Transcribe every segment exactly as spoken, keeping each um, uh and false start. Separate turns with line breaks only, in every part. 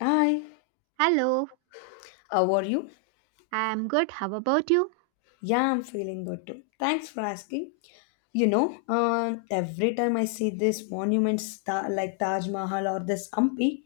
Hi,
Hello,
how are you?
I'm good. How about you?
Yeah, I'm feeling good too. Thanks for asking. You know, uh, every time I see these monuments ta- like Taj Mahal or this Hampi,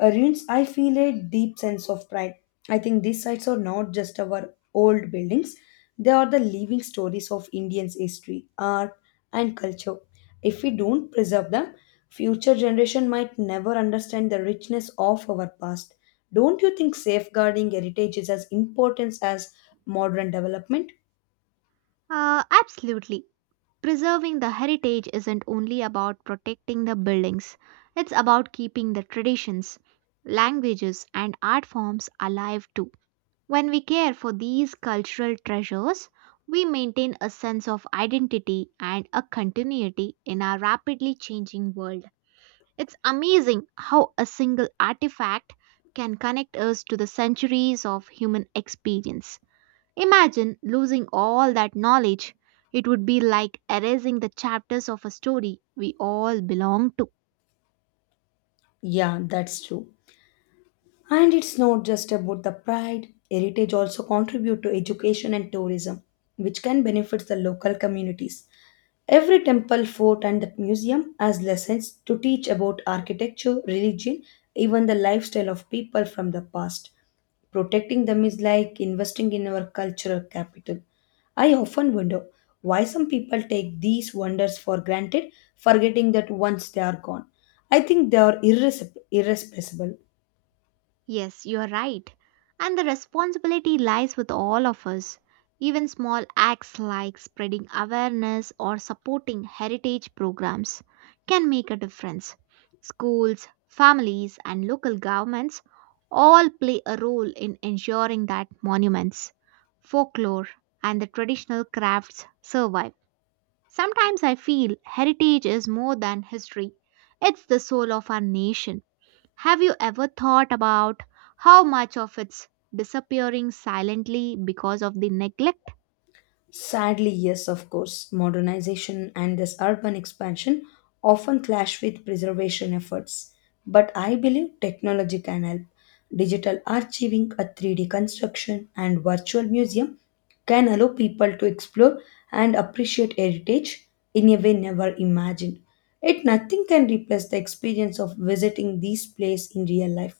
ruins, I feel a deep sense of pride. I think these sites are not just our old buildings, they are the living stories of Indians' history, art, and culture. If we don't preserve them, future generation might never understand the richness of our past. Don't you think safeguarding heritage is as important as modern development?
Uh, absolutely. Preserving the heritage isn't only about protecting the buildings, it's about keeping the traditions, languages, and art forms alive too. When we care for these cultural treasures, we maintain a sense of identity and a continuity in our rapidly changing world. It's amazing how a single artifact can connect us to the centuries of human experience. Imagine losing all that knowledge. It would be like erasing the chapters of a story we all belong to.
Yeah, that's true. And it's not just about the pride, heritage also contribute to education and tourism, which can benefit the local communities. Every temple, fort, and the museum has lessons to teach about architecture, religion, even the lifestyle of people from the past. Protecting them is like investing in our cultural capital. I often wonder why some people take these wonders for granted, forgetting that once they are gone. I think they are irres- irreplaceable.
Yes, you're right. And the responsibility lies with all of us. Even small acts like spreading awareness or supporting heritage programs can make a difference. Schools, families, and local governments all play a role in ensuring that monuments, folklore, and the traditional crafts survive. Sometimes I feel heritage is more than history, it's the soul of our nation. Have you ever thought about how much of it's disappearing silently because of the neglect?
Sadly, yes, of course, modernization and this urban expansion often clash with preservation efforts. But I believe technology can help. Digital archiving, a three D construction, and virtual museum can allow people to explore and appreciate heritage in a way never imagined. Yet nothing can replace the experience of visiting these places in real life.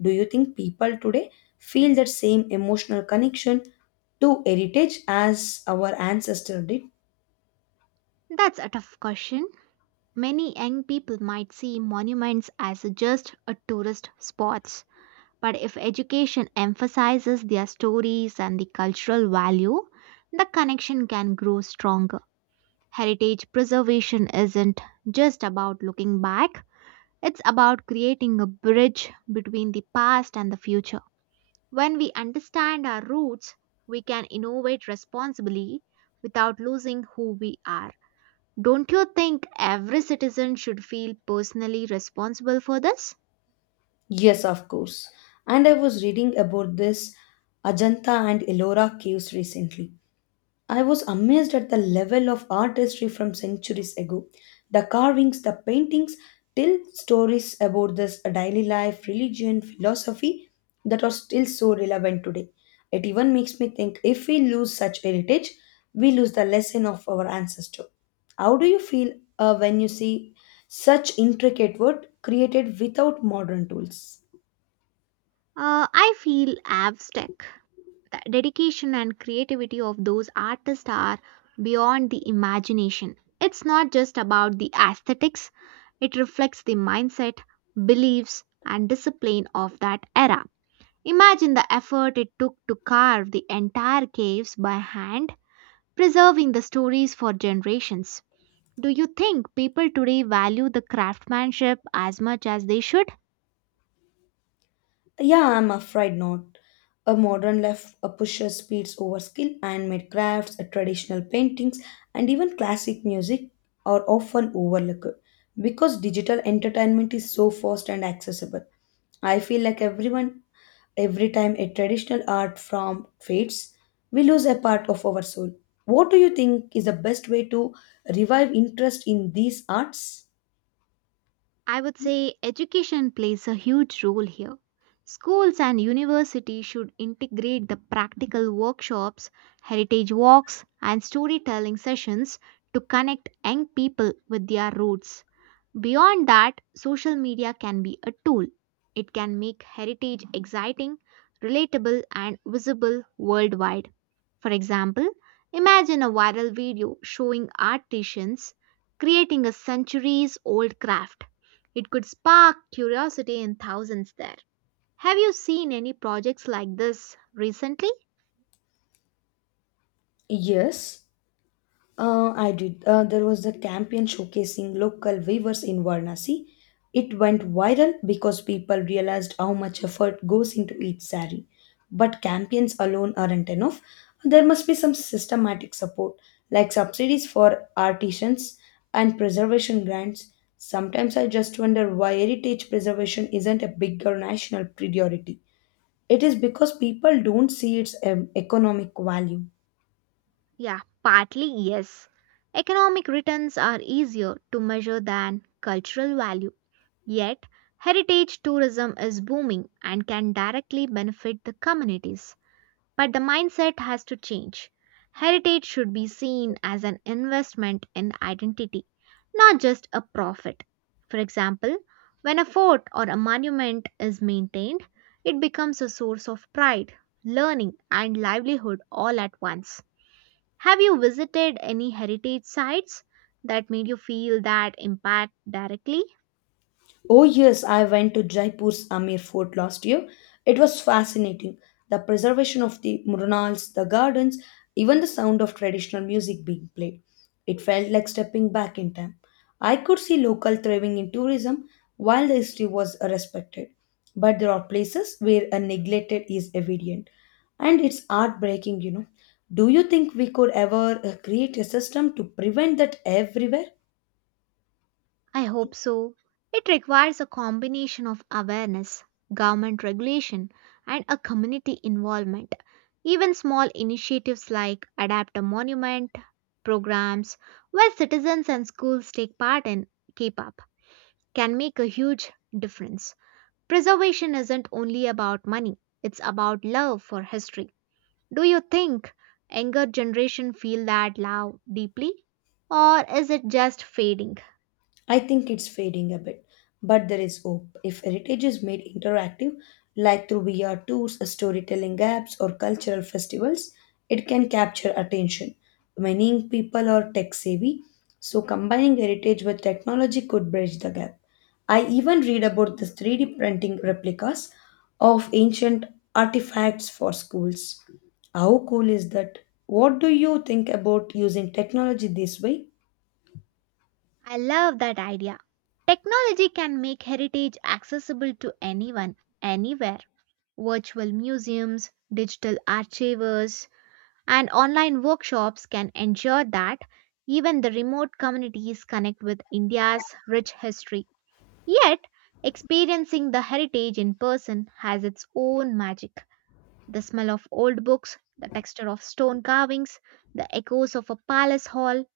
Do you think people today feel that same emotional connection to heritage as our ancestors did?
That's a tough question. Many young people might see monuments as just a tourist spots, but if education emphasizes their stories and the cultural value, the connection can grow stronger. Heritage preservation isn't just about looking back, it's about creating a bridge between the past and the future. When we understand our roots, we can innovate responsibly without losing who we are. Don't you think every citizen should feel personally responsible for this?
Yes, of course. And I was reading about this Ajanta and Ellora caves recently, I was amazed at the level of artistry from centuries ago. The carvings, the paintings tell stories about this daily life, religion, philosophy that are still so relevant today. It even makes me think if we lose such heritage, we lose the lesson of our ancestor. How do you feel uh, when you see such intricate work created without modern tools?
Uh, I feel abstract. The dedication and creativity of those artists are beyond the imagination. It's not just about the aesthetics, it reflects the mindset, beliefs, and discipline of that era. Imagine the effort it took to carve the entire caves by hand, preserving the stories for generations. Do you think people today value the craftsmanship as much as they should?
Yeah, I'm afraid not. A modern left uh, pushes speeds over skill, handmade crafts, uh, traditional paintings, and even classic music are often overlooked because digital entertainment is so fast and accessible. I feel like everyone, every time a traditional art form fades, we lose a part of our soul. What do you think is the best way to revive interest in these arts?
I would say education plays a huge role here. Schools and universities should integrate the practical workshops, heritage walks, and storytelling sessions to connect young people with their roots. Beyond that, social media can be a tool. It can make heritage exciting, relatable, and visible worldwide. For example, imagine a viral video showing artisans creating a centuries old craft. It could spark curiosity in thousands there. Have you seen any projects like this recently?
Yes. Uh, I did. Uh, there was a campaign showcasing local weavers in Varanasi. It went viral because people realized how much effort goes into each sari. But campaigns alone aren't enough. There must be some systematic support, like subsidies for artisans and preservation grants. Sometimes I just wonder why heritage preservation isn't a bigger national priority. It is because people don't see its um, economic value.
Yeah, partly yes. Economic returns are easier to measure than cultural value. Yet, heritage tourism is booming and can directly benefit the communities. But the mindset has to change. Heritage should be seen as an investment in identity, not just a profit. For example, when a fort or a monument is maintained, it becomes a source of pride, learning, and livelihood all at once. Have you visited any heritage sites that made you feel that impact directly?
Oh, yes, I went to Jaipur's Amir Fort last year. It was fascinating. The preservation of the murals, the gardens, even the sound of traditional music being played. It felt like stepping back in time. I could see local thriving in tourism while the history was respected. But there are places where a neglected is evident. And it's heartbreaking, you know. Do you think we could ever uh, create a system to prevent that everywhere?
I hope so. It requires a combination of awareness, government regulation, and a community involvement. Even small initiatives like Adapt a Monument programs, where citizens and schools take part and keep up, can make a huge difference. Preservation isn't only about money, it's about love for history. Do you think younger generation feel that love deeply or is it just fading?
I think it's fading a bit, but there is hope. If heritage is made interactive, like through V R tours, storytelling apps, or cultural festivals, it can capture attention. Many people are tech savvy, so combining heritage with technology could bridge the gap. I even read about the three D printing replicas of ancient artifacts for schools. How cool is that? What do you think about using technology this way?
I love that idea. Technology can make heritage accessible to anyone, anywhere. Virtual museums, digital archives, and online workshops can ensure that even the remote communities connect with India's rich history. Yet, experiencing the heritage in person has its own magic. The smell of old books, the texture of stone carvings, the echoes of a palace hall,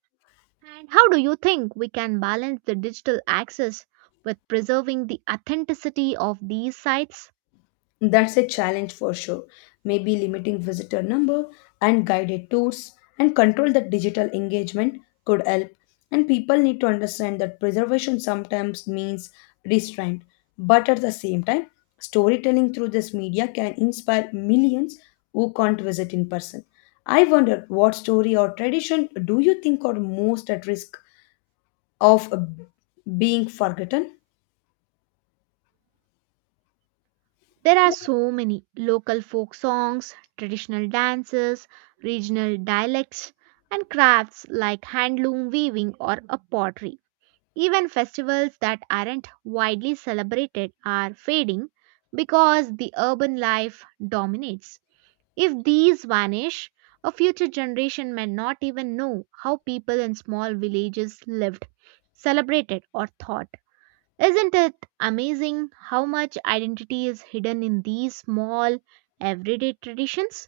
and how do you think we can balance the digital access with preserving the authenticity of these sites?
That's a challenge for sure. Maybe limiting visitor number and guided tours and control the digital engagement could help. And people need to understand that preservation sometimes means restraint, but at the same time, storytelling through this media can inspire millions who can't visit in person. I wonder what story or tradition do you think are most at risk of uh, being forgotten?
There are so many local folk songs, traditional dances, regional dialects, and crafts like handloom weaving or a pottery. Even festivals that aren't widely celebrated are fading because the urban life dominates. If these vanish, a future generation may not even know how people in small villages lived, celebrated, or thought. Isn't it amazing how much identity is hidden in these small, everyday traditions?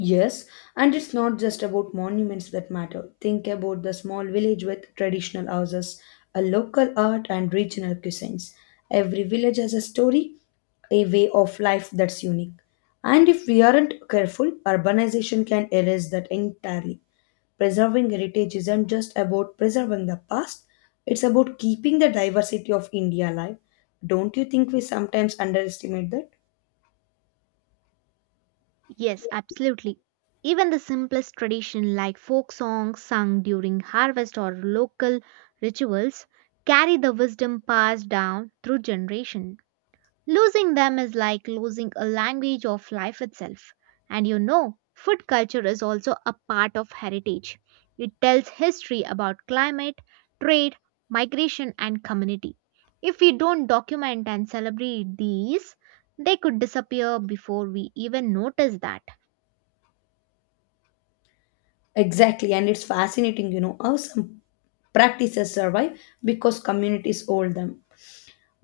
Yes, and it's not just about monuments that matter. Think about the small village with traditional houses, a local art, and regional cuisines. Every village has a story, a way of life that's unique. And if we aren't careful, urbanization can erase that entirely. Preserving heritage isn't just about preserving the past, it's about keeping the diversity of India alive. Don't you think we sometimes underestimate that?
Yes, absolutely. Even the simplest tradition like folk songs sung during harvest or local rituals carry the wisdom passed down through generation. Losing them is like losing a language of life itself. And you know, food culture is also a part of heritage. It tells history about climate, trade, migration, and community. If we don't document and celebrate these, they could disappear before we even notice that.
Exactly, and it's fascinating, you know, how some practices survive because communities hold them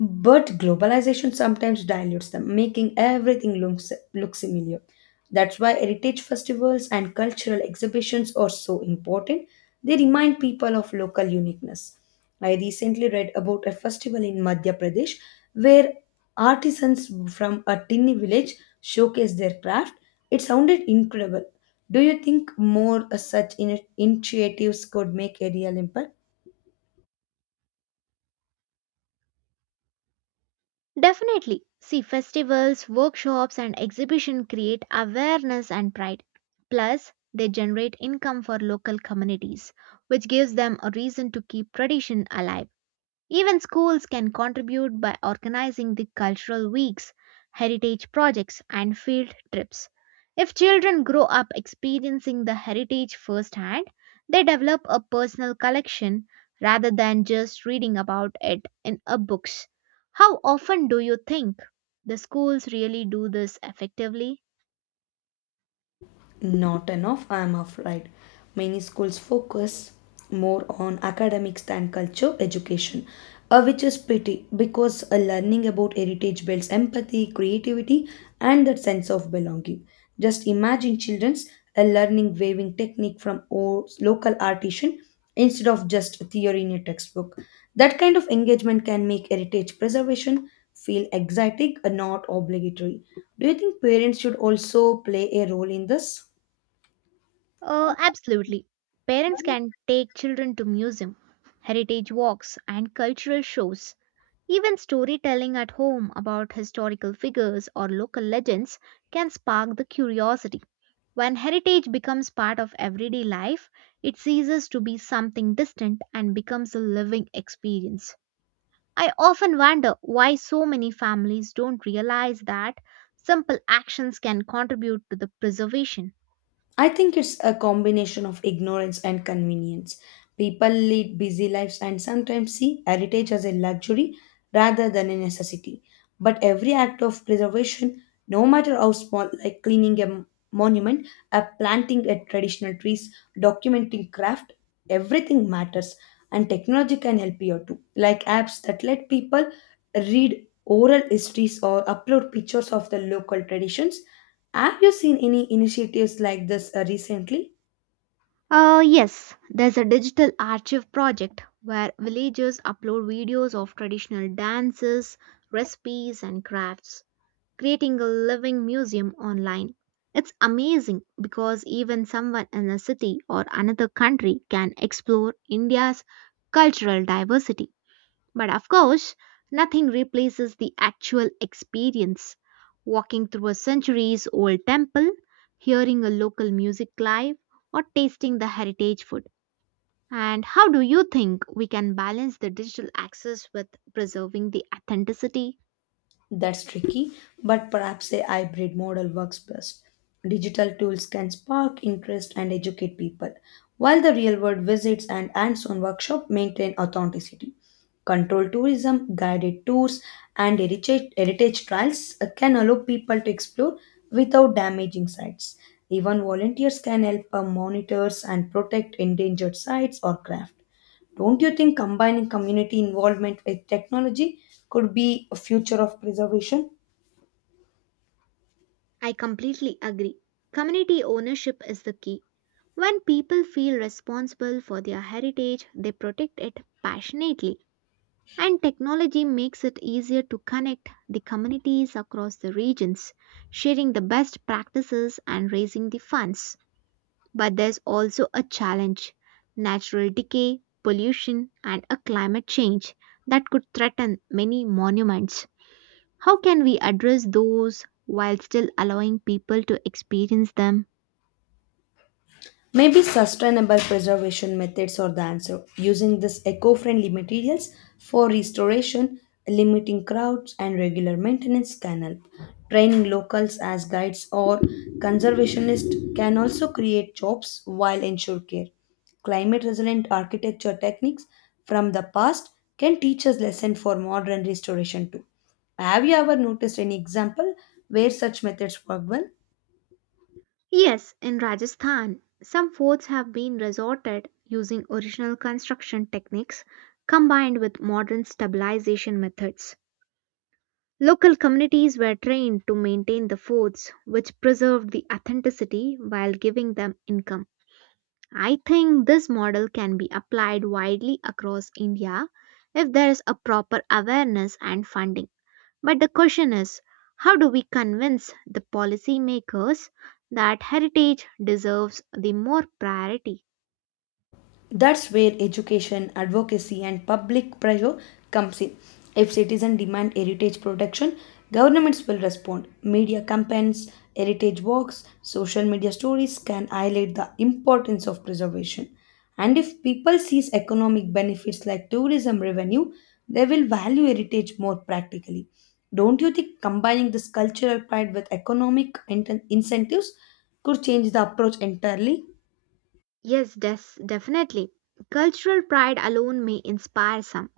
but globalization sometimes dilutes them, making everything looks look similar. That's why heritage festivals and cultural exhibitions are so important. They remind people of local uniqueness. I recently read about a festival in Madhya Pradesh where artisans from a tiny village showcased their craft. It sounded incredible. Do you think more such in- initiatives could make a real impact?
Definitely. See, festivals, workshops, and exhibition create awareness and pride. Plus, they generate income for local communities, which gives them a reason to keep tradition alive. Even schools can contribute by organizing the cultural weeks, heritage projects, and field trips. If children grow up experiencing the heritage firsthand, they develop a personal collection rather than just reading about it in a books. How often do you think the schools really do this effectively?
Not enough, I am afraid. Many schools focus more on academics than culture education, uh, which is pity because uh, learning about heritage builds empathy, creativity, and that sense of belonging. Just imagine children's uh, learning weaving technique from o- local artisan instead of just theory in a textbook. That kind of engagement can make heritage preservation feel exotic and not obligatory. Do you think parents should also play a role in this?
Uh, absolutely. Parents can take children to museum, heritage walks, and cultural shows. Even storytelling at home about historical figures or local legends can spark the curiosity. When heritage becomes part of everyday life, it ceases to be something distant and becomes a living experience. I often wonder why so many families don't realize that simple actions can contribute to the preservation.
I think it's a combination of ignorance and convenience. People lead busy lives and sometimes see heritage as a luxury rather than a necessity. But every act of preservation, no matter how small, like cleaning a m- monument, a planting a traditional trees, documenting craft, everything matters. And technology can help you too, like apps that let people read oral histories or upload pictures of the local traditions. Have you seen any initiatives like this uh, recently?
Uh, yes, there's a digital archive project where villagers upload videos of traditional dances, recipes, and crafts, creating a living museum online. It's amazing because even someone in a city or another country can explore India's cultural diversity. But of course, nothing replaces the actual experience. Walking through a centuries old temple, hearing a local music live, or tasting the heritage food. And how do you think we can balance the digital access with preserving the authenticity?
That's tricky, but perhaps a hybrid model works best. Digital tools can spark interest and educate people, while the real world visits and hands on workshop maintain authenticity. Controlled tourism, guided tours, and heritage, heritage trials uh, can allow people to explore without damaging sites. Even volunteers can help uh, monitors and protect endangered sites or craft. Don't you think combining community involvement with technology could be a future of preservation?
I completely agree. Community ownership is the key. When people feel responsible for their heritage, they protect it passionately, and technology makes it easier to connect the communities across the regions, sharing the best practices and raising the funds. But there's also a challenge: natural decay, pollution, and a climate change that could threaten many monuments. How can we address those while still allowing people to experience them?
Maybe sustainable preservation methods are the answer, using these eco friendly materials for restoration, limiting crowds, and regular maintenance can help. Training locals as guides or conservationists can also create jobs while ensure care. Climate resilient architecture techniques from the past can teach us lesson for modern restoration too. Have you ever noticed any example where such methods work well?
Yes, in Rajasthan, some forts have been resorted using original construction techniques combined with modern stabilization methods. Local communities were trained to maintain the forts, which preserved the authenticity while giving them income. I think this model can be applied widely across India if there is a proper awareness and funding. But the question is, how do we convince the policymakers that heritage deserves the more priority?
That's where education, advocacy, and public pressure comes in. If citizens demand heritage protection, governments will respond. Media campaigns, heritage walks, social media stories can highlight the importance of preservation. And if people sees economic benefits like tourism revenue, they will value heritage more practically. Don't you think combining this cultural pride with economic inten- incentives could change the approach entirely?
Yes, des- definitely. Cultural pride alone may inspire some,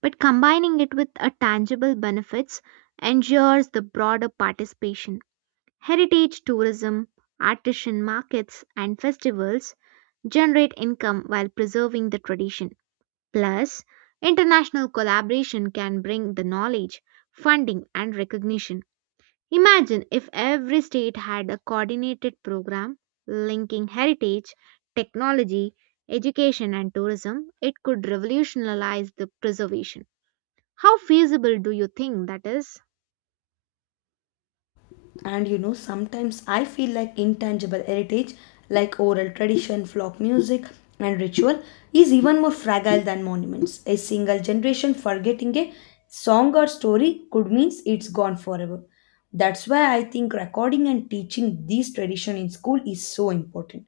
but combining it with a tangible benefits ensures the broader participation. Heritage tourism, artisan markets, and festivals generate income while preserving the tradition. Plus, international collaboration can bring the knowledge, funding, and recognition. Imagine if every state had a coordinated program linking heritage, technology, education, and tourism, it could revolutionize the preservation. How feasible do you think that is?
And you know, sometimes I feel like intangible heritage like oral tradition, folk music, and ritual is even more fragile than monuments. A single generation forgetting a song or story could mean it's gone forever. That's why I think recording and teaching these tradition in school is so important.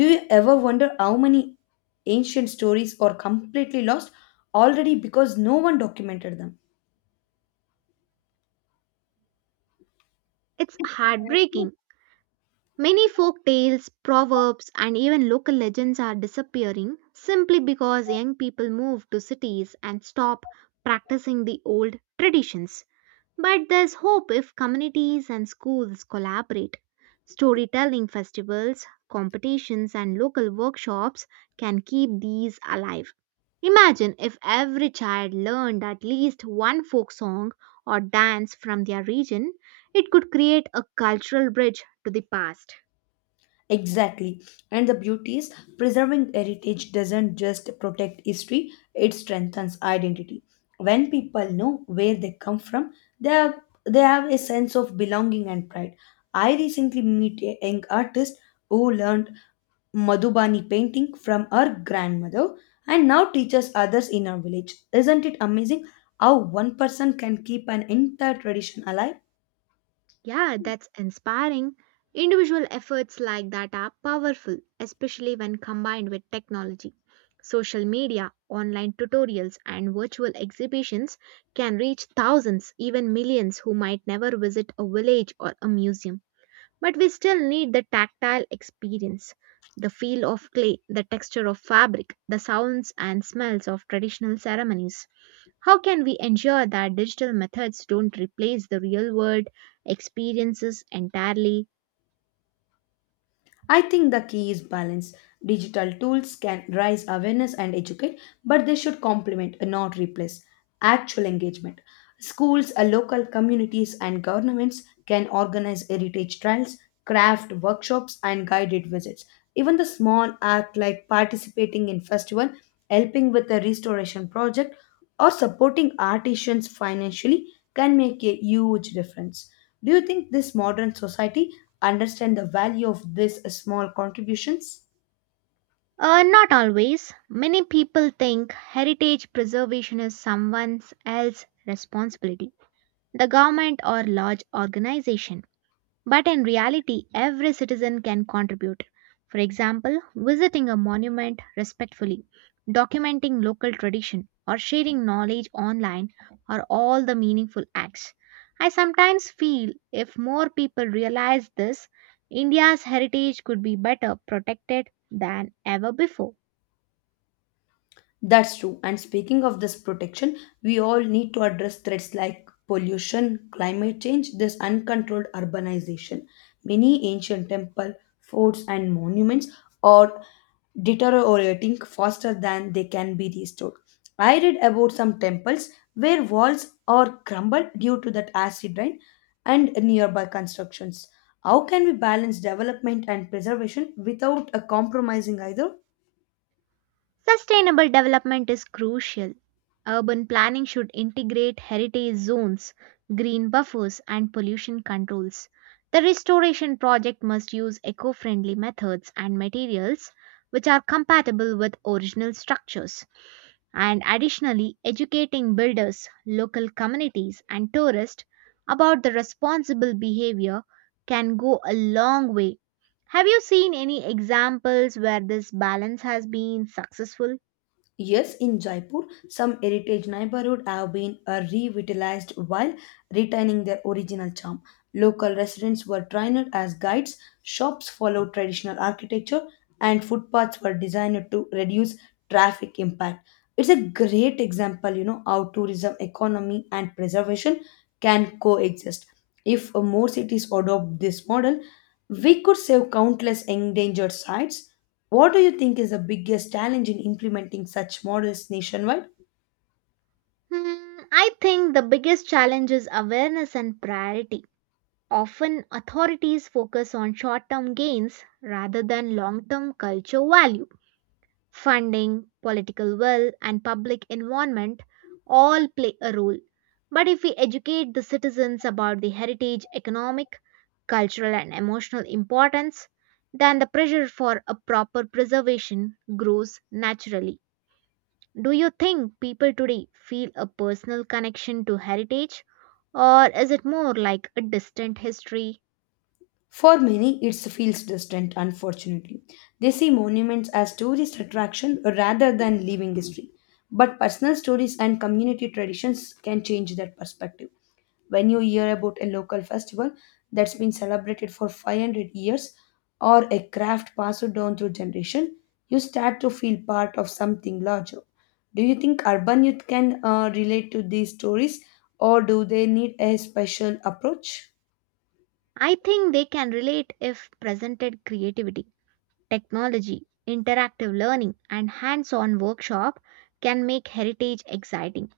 Do you ever wonder how many ancient stories are completely lost already because no one documented them?
It's heartbreaking. Many folk tales, proverbs, and even local legends are disappearing simply because young people move to cities and stop practicing the old traditions. But there's hope if communities and schools collaborate. Storytelling festivals, competitions, and local workshops can keep these alive. Imagine if every child learned at least one folk song or dance from their region, it could create a cultural bridge to the past.
Exactly. And the beauty is preserving heritage doesn't just protect history, it strengthens identity. When people know where they come from, they have, they have a sense of belonging and pride. I recently met a young artist who learned Madhubani painting from her grandmother and now teaches others in her village. Isn't it amazing how one person can keep an entire tradition alive?
Yeah, that's inspiring. Individual efforts like that are powerful, especially when combined with technology. Social media, online tutorials, and virtual exhibitions can reach thousands, even millions, who might never visit a village or a museum. But we still need the tactile experience: the feel of clay, the texture of fabric, the sounds and smells of traditional ceremonies. How can we ensure that digital methods don't replace the real world experiences entirely?
I think the key is balance. Digital tools can raise awareness and educate, but they should complement, not replace, actual engagement. Schools, uh, local communities, and governments can organize heritage trails, craft workshops, and guided visits. Even the small act like participating in festival, helping with a restoration project, or supporting artisans financially can make a huge difference. Do you think this modern society understand the value of these small contributions?
Uh, not always. Many people think heritage preservation is someone else's responsibility, the government or large organization. But in reality, every citizen can contribute. For example, visiting a monument respectfully, documenting local tradition, or sharing knowledge online are all the meaningful acts. I sometimes feel if more people realize this, India's heritage could be better protected than ever before.
That's true. And speaking of this protection, we all need to address threats like pollution, climate change, this uncontrolled urbanization. Many ancient temple, forts and monuments are deteriorating faster than they can be restored. I read about some temples where walls are crumbled due to that acid rain and nearby constructions. How can we balance development and preservation without a compromising either?
Sustainable development is crucial. Urban planning should integrate heritage zones, green buffers, and pollution controls. The restoration project must use eco friendly methods and materials which are compatible with original structures. And additionally, educating builders, local communities, and tourists about the responsible behavior can go a long way. Have you seen any examples where this balance has been successful?
Yes, in Jaipur, some heritage neighborhoods have been uh, revitalized while retaining their original charm. Local residents were trained as guides, shops followed traditional architecture, and footpaths were designed to reduce traffic impact. It's a great example, you know, how tourism, economy, and preservation can coexist. If uh, more cities adopt this model, we could save countless endangered sites. What do you think is the biggest challenge in implementing such models nationwide?
Hmm, I think the biggest challenge is awareness and priority. Often, authorities focus on short term gains rather than long term cultural value. Funding, political will, and public involvement all play a role. But if we educate the citizens about the heritage, economic, cultural, and emotional importance, then the pressure for a proper preservation grows naturally. Do you think people today feel a personal connection to heritage or is it more like a distant history?
For many, it feels distant, unfortunately. They see monuments as tourist attraction rather than living history. But personal stories and community traditions can change that perspective. When you hear about a local festival that's been celebrated for five hundred years or a craft passed down through generation, you start to feel part of something larger. Do you think urban youth can uh, relate to these stories or do they need a special approach?
I think they can relate if presented creativity, technology, interactive learning, and hands on workshop can make heritage exciting.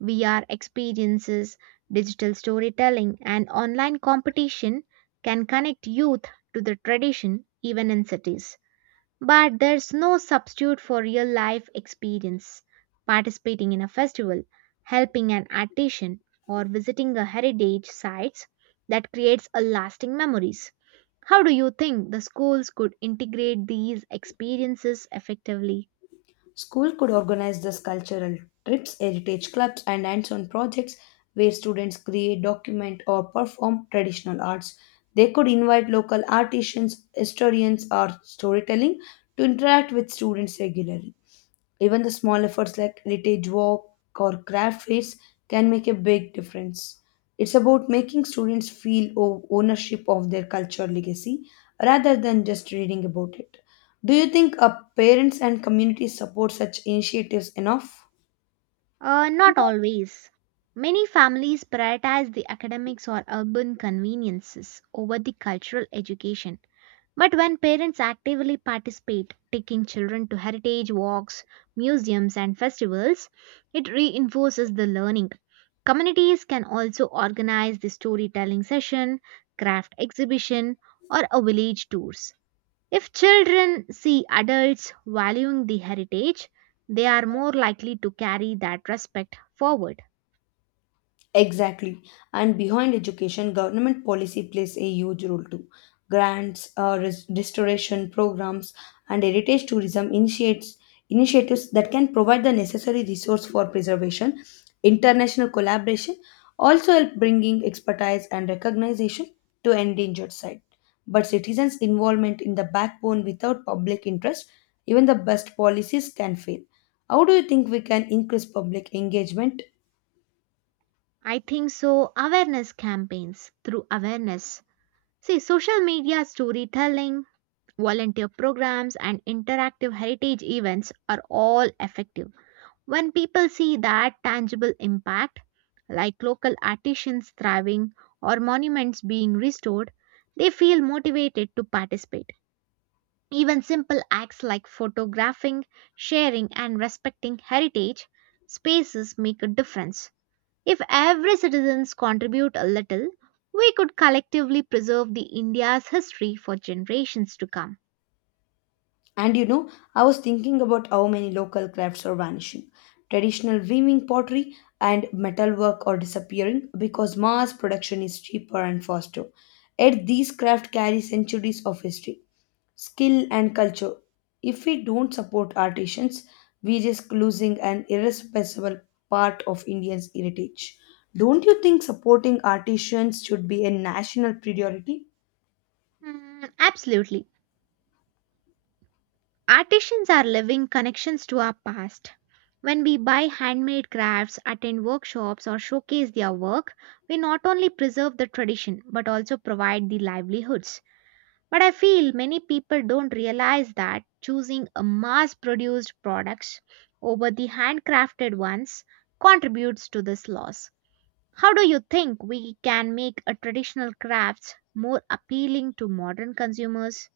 V R experiences, digital storytelling, and online competition can connect youth to the tradition even in cities. But there's no substitute for real life experience. Participating in a festival, helping an artisan, or visiting a heritage sites that creates a lasting memories. How do you think the schools could integrate these experiences effectively?
School could organize these cultural trips, heritage clubs, and hands-on projects where students create, document, or perform traditional arts. They could invite local artisans, historians, or storytelling to interact with students regularly. Even the small efforts like heritage walk or craft fairs can make a big difference. It's about making students feel o- ownership of their culture legacy rather than just reading about it. Do you think uh, parents and communities support such initiatives enough?
Uh, not always. Many families prioritize the academics or urban conveniences over the cultural education. But when parents actively participate, taking children to heritage walks, museums, and festivals, it reinforces the learning. Communities can also organize the storytelling session, craft exhibition, or a village tours. If children see adults valuing the heritage, they are more likely to carry that respect forward.
Exactly. And behind education, government policy plays a huge role too. Grants, uh, res- restoration programs, and heritage tourism initiates initiatives that can provide the necessary resource for preservation. International collaboration also help bringing expertise and recognition to endangered site. But citizens' involvement in the backbone without public interest, even the best policies can fail. How do you think we can increase public engagement?
I think so. Awareness campaigns through awareness. See, social media storytelling, volunteer programs and interactive heritage events are all effective. When people see that tangible impact, like local artisans thriving or monuments being restored, they feel motivated to participate. Even simple acts like photographing, sharing, and respecting heritage spaces make a difference. If every citizens contribute a little, we could collectively preserve the India's history for generations to come.
And you know, I was thinking about how many local crafts are vanishing. Traditional weaving, pottery, and metalwork are disappearing because mass production is cheaper and faster. Yet these crafts carry centuries of history, skill, and culture. If we don't support artisans, we risk losing an irreplaceable part of India's heritage. Don't you think supporting artisans should be a national priority?
Mm, absolutely. Artisans are living connections to our past. When we buy handmade crafts, attend workshops, or showcase their work, we not only preserve the tradition but also provide the livelihoods. But I feel many people don't realize that choosing a mass produced products over the handcrafted ones contributes to this loss. How do you think we can make a traditional crafts more appealing to modern consumers?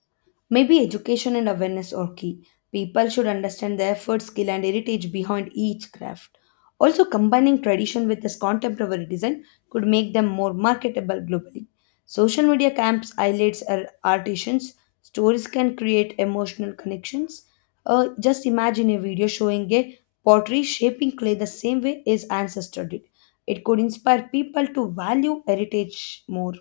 Maybe education and awareness are key. People should understand the effort, skill, and heritage behind each craft. Also, combining tradition with this contemporary design could make them more marketable globally. Social media camps highlights ar- artisans. Stories can create emotional connections. Uh, just imagine a video showing a pottery shaping clay the same way his ancestor did. It could inspire people to value heritage more.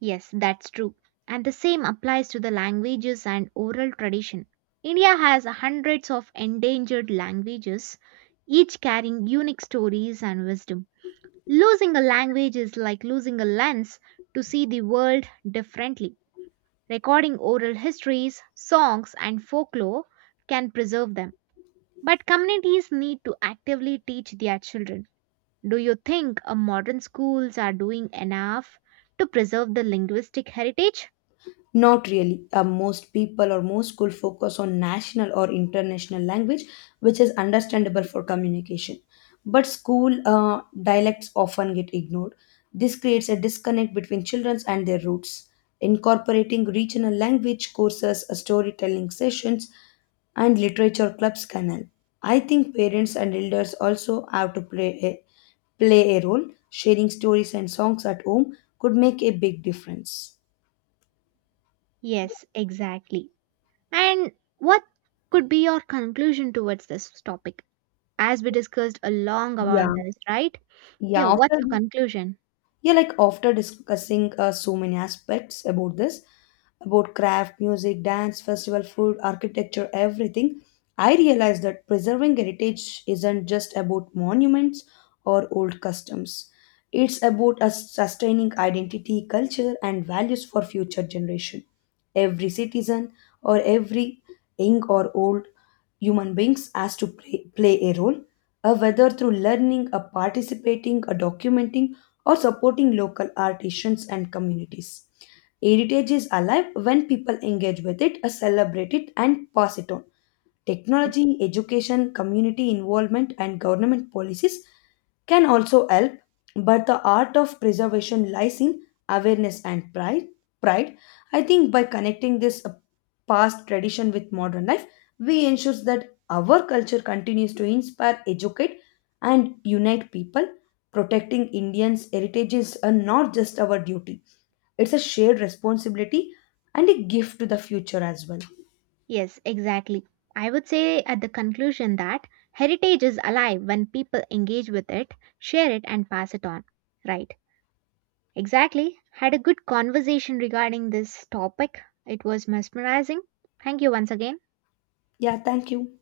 Yes, that's true. And the same applies to the languages and oral tradition. India has hundreds of endangered languages, each carrying unique stories and wisdom. Losing a language is like losing a lens to see the world differently. Recording oral histories, songs, and folklore can preserve them. But communities need to actively teach their children. Do you think uh, modern schools are doing enough to preserve the linguistic heritage?
Not really. Uh, most people or most school focus on national or international language, which is understandable for communication. But school uh, dialects often get ignored. This creates a disconnect between children and their roots. Incorporating regional language courses, uh, storytelling sessions, and literature clubs can help. I think parents and elders also have to play a, play a role. Sharing stories and songs at home could make a big difference.
Yes, exactly. And what could be your conclusion towards this topic? As we discussed a long about
Yeah.
this, right? Yeah,
Yeah, after
what's your conclusion?
yeah, like after discussing uh, so many aspects about this, about craft, music, dance, festival, food, architecture, everything, I realized that preserving heritage isn't just about monuments or old customs. It's about us sustaining identity, culture, and values for future generation. Every citizen or every young or old human beings as to play, play a role, uh, whether through learning, uh, participating, uh, documenting, or supporting local artisans and communities. Heritage is alive when people engage with it, uh, celebrate it, and pass it on.
Yes.
Technology, education, community involvement, and government policies can also help, but the art of preservation lies in awareness and pride. Pride. I think by connecting this uh, past tradition with modern life, we ensure that our culture continues to inspire, educate, and unite people. Protecting Indians' heritage is uh, not just our duty; it's a shared responsibility and a gift to the future as well.
Yes, exactly. I would say at the conclusion that heritage is alive when people engage with it, share it, and pass it on. Right. Exactly. Had a good conversation regarding this topic. It was mesmerizing. Thank you once again.
Yeah, thank you.